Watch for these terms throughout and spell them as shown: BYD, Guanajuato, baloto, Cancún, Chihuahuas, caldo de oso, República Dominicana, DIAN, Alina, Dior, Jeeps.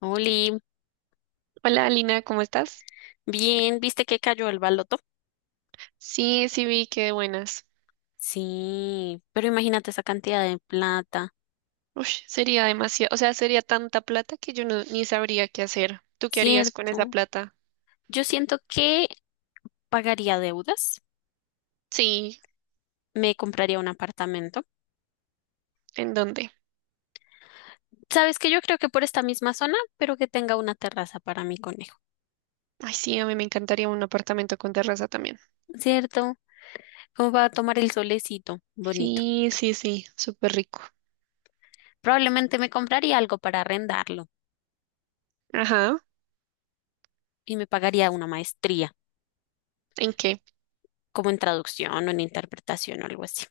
Oli, Hola, Alina, ¿cómo estás? bien, ¿viste que cayó el baloto? Sí, sí vi que de buenas. Sí, pero imagínate esa cantidad de plata, Ush, sería demasiado, o sea, sería tanta plata que yo no, ni sabría qué hacer. ¿Tú qué harías con esa ¿cierto? plata? Yo siento que pagaría deudas, Sí, me compraría un apartamento. ¿en dónde? ¿Sabes que yo creo que por esta misma zona, pero que tenga una terraza para mi conejo, Ay, sí, a mí me encantaría un apartamento con terraza también. ¿cierto? Como para tomar el solecito, bonito. Sí, sí, sí, súper rico. Probablemente me compraría algo para arrendarlo Ajá, y me pagaría una maestría, ¿en qué? como en traducción o en interpretación o algo así.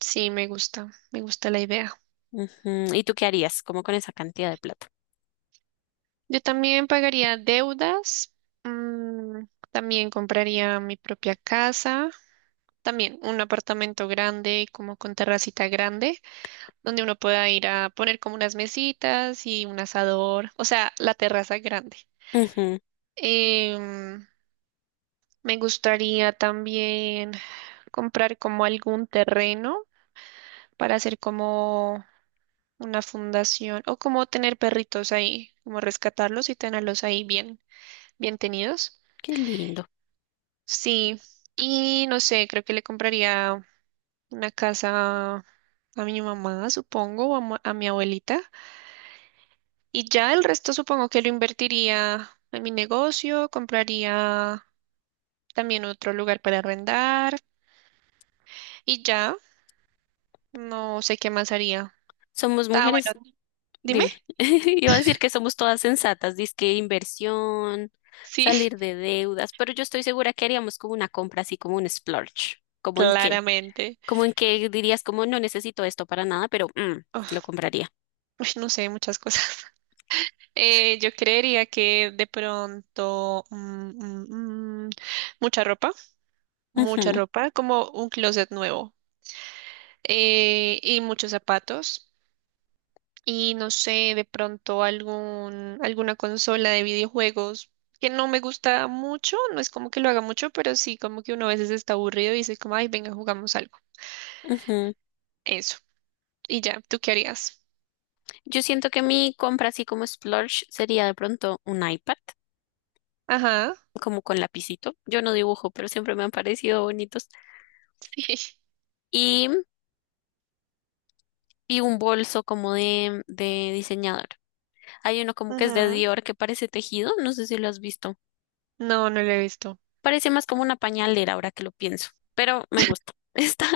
Sí, me gusta la idea. Ujú. ¿Y tú qué harías? ¿Cómo con esa cantidad de plata? Yo también pagaría deudas, mm, también compraría mi propia casa, también un apartamento grande, como con terracita grande, donde uno pueda ir a poner como unas mesitas y un asador, o sea, la terraza grande. Ujú. Em, Me gustaría también comprar como algún terreno para hacer como una fundación o como tener perritos ahí, como rescatarlos y tenerlos ahí bien, bien tenidos. Qué lindo. Sí, y no sé, creo que le compraría una casa a mi mamá, supongo, o a mi abuelita. Y ya el resto supongo que lo invertiría en mi negocio, compraría también otro lugar para arrendar y ya no sé qué más haría. Somos Ah, mujeres. bueno, dime. Dime, iba a decir que somos todas sensatas, dizque inversión, Sí, salir de deudas, pero yo estoy segura que haríamos como una compra así como un splurge. ¿Cómo en qué? claramente. ¿Cómo en qué dirías como no necesito esto para nada, pero lo Oh, compraría? uy, no sé, muchas cosas. Yo creería que de pronto mm, mm, mucha ropa, mucha Ujú, ropa, como un closet nuevo, y muchos zapatos. Y no sé, de pronto algún, alguna consola de videojuegos que no me gusta mucho, no es como que lo haga mucho, pero sí como que uno a veces está aburrido y dice como, ay, venga, jugamos algo. ujú. Eso. Y ya, ¿tú qué harías? Yo siento que mi compra así como splurge sería de pronto un iPad, Ajá. como con lapicito. Yo no dibujo, pero siempre me han parecido bonitos. Y, y un bolso como de diseñador. Hay uno como que es de Ujú. Dior que parece tejido, no sé si lo has visto. No, no lo he visto. Parece más como una pañalera ahora que lo pienso, pero me gusta. Está,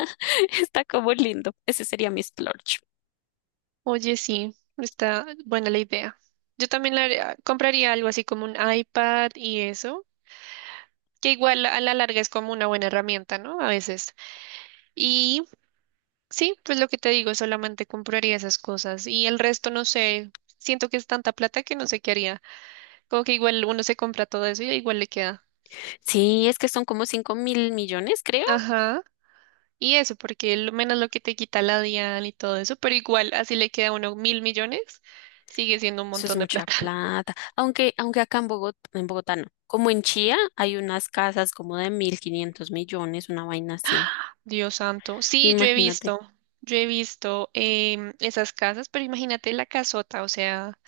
está como lindo. Ese sería mi splurge. Oye, sí, está buena la idea. Yo también compraría algo así como un iPad y eso, que igual a la larga es como una buena herramienta, ¿no? A veces. y Sí, pues lo que te digo, solamente compraría esas cosas y el resto no sé, siento que es tanta plata que no sé qué haría. Como que igual uno se compra todo eso y igual le queda. Sí, es que son como 5.000 millones, creo. Ajá. Y eso, porque lo menos lo que te quita la DIAN y todo eso, pero igual así le queda a uno 1.000 millones, sigue siendo un Eso es montón de mucha plata. plata. Aunque acá en Bogotá no. Como en Chía hay unas casas como de 1.500 millones, una vaina así. Dios santo. Sí, Imagínate. Yo he visto esas casas, pero imagínate la casota, o sea,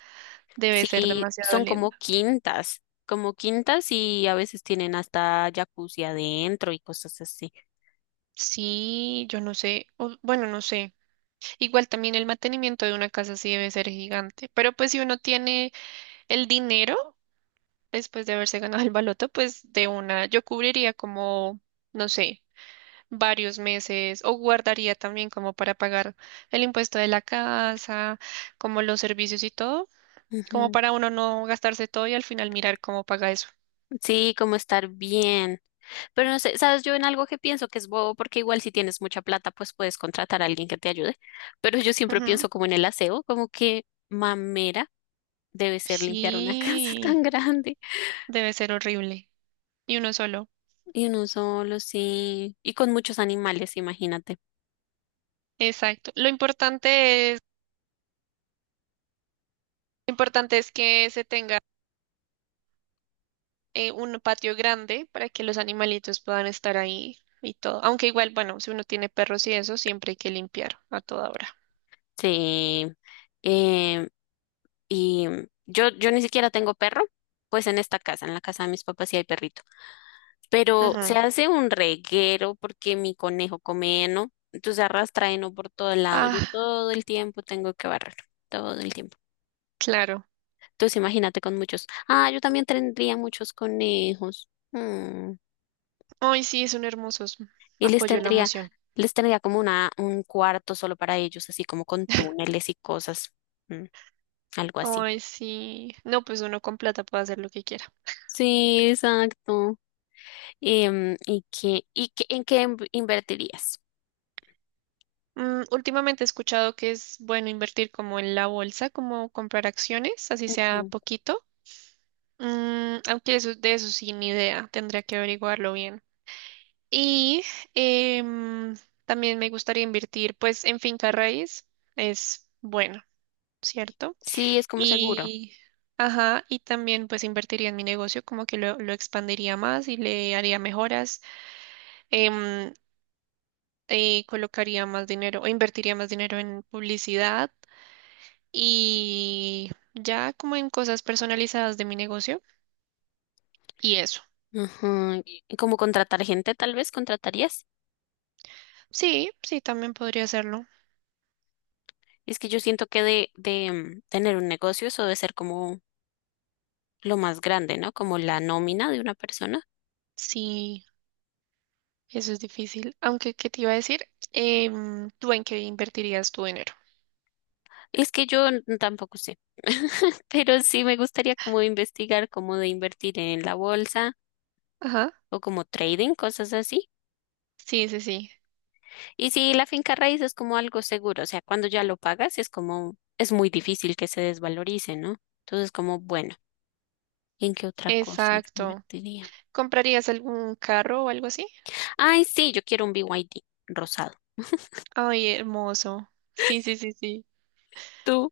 debe ser Sí, demasiado son linda. Como quintas y a veces tienen hasta jacuzzi adentro y cosas así. Sí, yo no sé, bueno, no sé. Igual también el mantenimiento de una casa sí debe ser gigante, pero pues si uno tiene el dinero después de haberse ganado el baloto, pues de una, yo cubriría como, no sé, varios meses o guardaría también como para pagar el impuesto de la casa, como los servicios y todo, como Ujú. para uno no gastarse todo y al final mirar cómo paga eso. Sí, como estar bien. Pero no sé, sabes, yo en algo que pienso que es bobo, porque igual si tienes mucha plata, pues puedes contratar a alguien que te ayude. Pero yo siempre Ujú. pienso como en el aseo, como que mamera debe ser limpiar una casa tan Sí, grande. debe ser horrible. Y uno solo. Y uno solo, sí. Y con muchos animales, imagínate. Exacto. Lo importante es que se tenga un patio grande para que los animalitos puedan estar ahí y todo. Aunque igual, bueno, si uno tiene perros y eso, siempre hay que limpiar a toda hora. Sí. Eh, y yo ni siquiera tengo perro, pues en esta casa, en la casa de mis papás sí hay perrito. Pero se Ujú. hace un reguero porque mi conejo come heno, entonces arrastra heno por todo el lado. Yo Ah, todo el tiempo tengo que barrerlo, todo el tiempo. claro. Entonces imagínate con muchos. Ah, yo también tendría muchos conejos. Mm. Ay, sí, son hermosos. Y Apoyo la moción. les tendría como una, un cuarto solo para ellos, así como con túneles y cosas, mm, algo así. Ay, sí. No, pues uno con plata puede hacer lo que quiera. Sí, exacto. ¿En qué invertirías? Últimamente he escuchado que es bueno invertir como en la bolsa, como comprar acciones, así sea Ujú. poquito. Aunque eso, de eso sí, ni idea. Tendría que averiguarlo bien. Y em, también me gustaría invertir pues en finca raíz, es bueno, ¿cierto? Sí, es como seguro. Y, ajá, y también pues invertiría en mi negocio, como que lo expandiría más y le haría mejoras, em, colocaría más dinero o invertiría más dinero en publicidad y ya como en cosas personalizadas de mi negocio y eso. Ajá, y como contratar gente, tal vez contratarías. Sí, sí, también podría hacerlo. Es que yo siento que tener un negocio eso debe ser como lo más grande, ¿no? Como la nómina de una persona. Sí. Eso es difícil. Aunque, ¿qué te iba a decir? ¿Tú en qué invertirías tu dinero? Es que yo n- tampoco sé, pero sí me gustaría como investigar cómo de invertir en la bolsa Ajá. o como trading, cosas así. Sí, sí, sí. Y sí, la finca raíz es como algo seguro, o sea, cuando ya lo pagas es como, es muy difícil que se desvalorice, ¿no? Entonces, como, bueno, ¿en qué otra cosa yo Exacto. invertiría? ¿Comprarías algún carro o algo así? Ay, sí, yo quiero un BYD rosado. Ay, hermoso. Sí, sí, sí, sí. ¿Tú?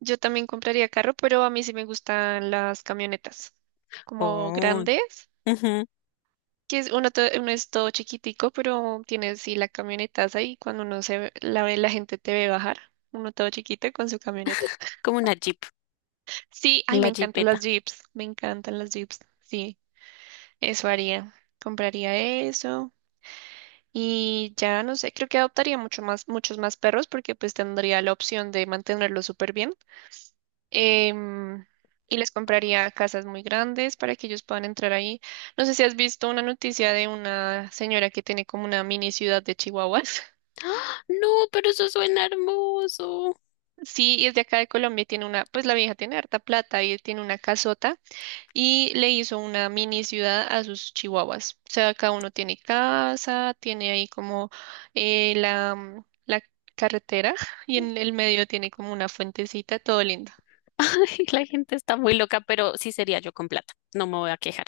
Yo también compraría carro, pero a mí sí me gustan las camionetas, como Oh, grandes, ujú, que es uno, uno es todo chiquitico, pero tienes sí la camioneta ahí cuando uno la ve, la gente te ve bajar, uno todo chiquito con su camioneta. como una Jeep, Sí, ay, me la encantan las Jeepeta. Jeeps, me encantan las Jeeps, sí. Eso haría. Compraría eso y ya no sé, creo que adoptaría mucho más, muchos más perros porque pues tendría la opción de mantenerlos súper bien. Em, y les compraría casas muy grandes para que ellos puedan entrar ahí. No sé si has visto una noticia de una señora que tiene como una mini ciudad de Chihuahuas. No, pero eso suena hermoso. Sí, y es de acá de Colombia y tiene una, pues la vieja tiene harta plata y tiene una casota y le hizo una mini ciudad a sus chihuahuas. O sea, cada uno tiene casa, tiene ahí como la carretera y en el medio tiene como una fuentecita, todo lindo, Ay, la gente está muy loca, pero sí sería yo con plata. No me voy a quejar.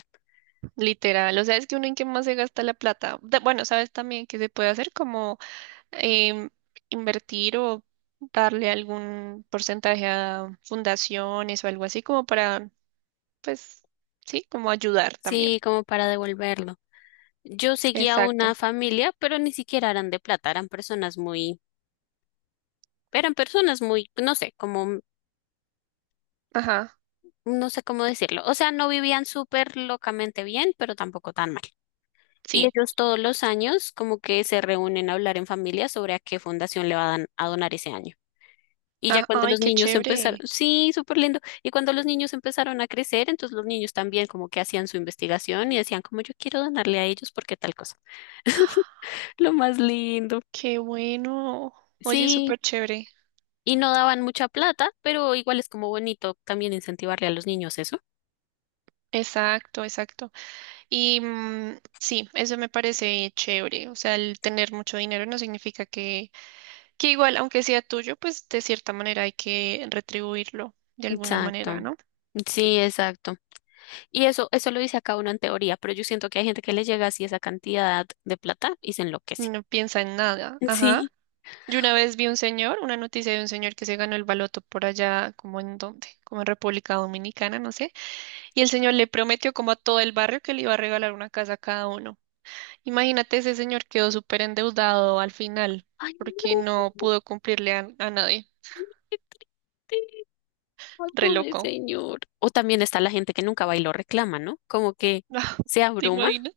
literal. O sea, es que uno en qué más se gasta la plata. Bueno, sabes también que se puede hacer como em, invertir o darle algún porcentaje a fundaciones o algo así como para, pues, sí, como ayudar Sí, también. como para devolverlo. Yo seguía una Exacto. familia, pero ni siquiera eran de plata, eran personas muy, no sé, como, Ajá, no sé cómo decirlo. O sea, no vivían súper locamente bien, pero tampoco tan mal. Y sí. ellos todos los años como que se reúnen a hablar en familia sobre a qué fundación le van a donar ese año. Y ya Ah, cuando ay, los qué niños empezaron, chévere. sí, súper lindo. Y cuando los niños empezaron a crecer, entonces los niños también como que hacían su investigación y decían como yo quiero donarle a ellos porque tal cosa. Lo más lindo. Qué bueno. Oye, Sí, súper chévere. y no daban mucha plata, pero igual es como bonito también incentivarle a los niños eso. Exacto, exacto. Y sí, eso me parece chévere. O sea, el tener mucho dinero no significa que igual, aunque sea tuyo, pues de cierta manera hay que retribuirlo de alguna Exacto. manera, ¿no? Sí, exacto. Y eso lo dice acá uno en teoría, pero yo siento que hay gente que le llega así esa cantidad de plata y se enloquece. No piensa en nada. Ajá. Sí. Yo una vez vi un señor, una noticia de un señor que se ganó el baloto por allá, como en dónde, como en República Dominicana, no sé. Y el señor le prometió como a todo el barrio que le iba a regalar una casa a cada uno. Imagínate, ese señor quedó súper endeudado al final Ay, porque no no, pudo cumplirle a nadie. qué triste. Ay, Re pobre loco. señor. O también está la gente que nunca va y lo reclama, ¿no? Como que se ¿Te abruma, imaginas?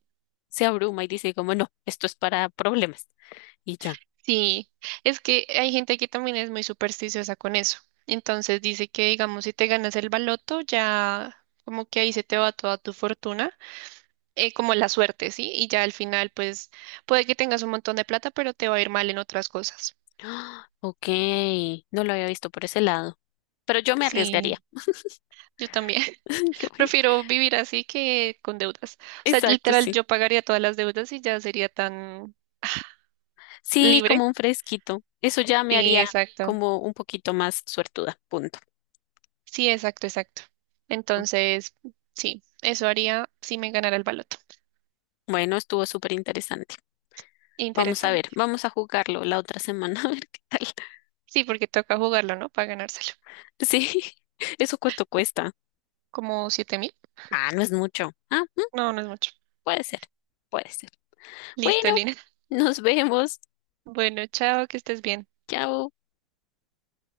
se abruma y dice como, no, esto es para problemas. Y ya. Sí, es que hay gente que también es muy supersticiosa con eso. Entonces dice que, digamos, si te ganas el baloto, ya como que ahí se te va toda tu fortuna, como la suerte, ¿sí? Y ya al final, pues, puede que tengas un montón de plata, pero te va a ir mal en otras cosas. Ah, Ok, no lo había visto por ese lado. Pero yo me arriesgaría. Sí, yo también. Como que- Prefiero vivir así que con deudas. O sea, Exacto, literal, sí. yo pagaría todas las deudas y ya sería tan Sí, libre. como un fresquito. Eso ya me Sí, haría exacto. como un poquito más suertuda. Punto. Sí, exacto, exacto. Entonces, sí, eso haría si me ganara el baloto. Bueno, estuvo súper interesante. Vamos a ver, Interesante. vamos a jugarlo la otra semana, a ver qué tal. Sí, porque toca jugarlo, ¿no? Para ganárselo. Sí, ¿eso cuánto cuesta? ¿Como 7.000? Ah, no es mucho. Ah, No, no es mucho. puede ser, puede ser. Listo, Bueno, Lina. nos vemos. Bueno, chao, que estés bien. Chao.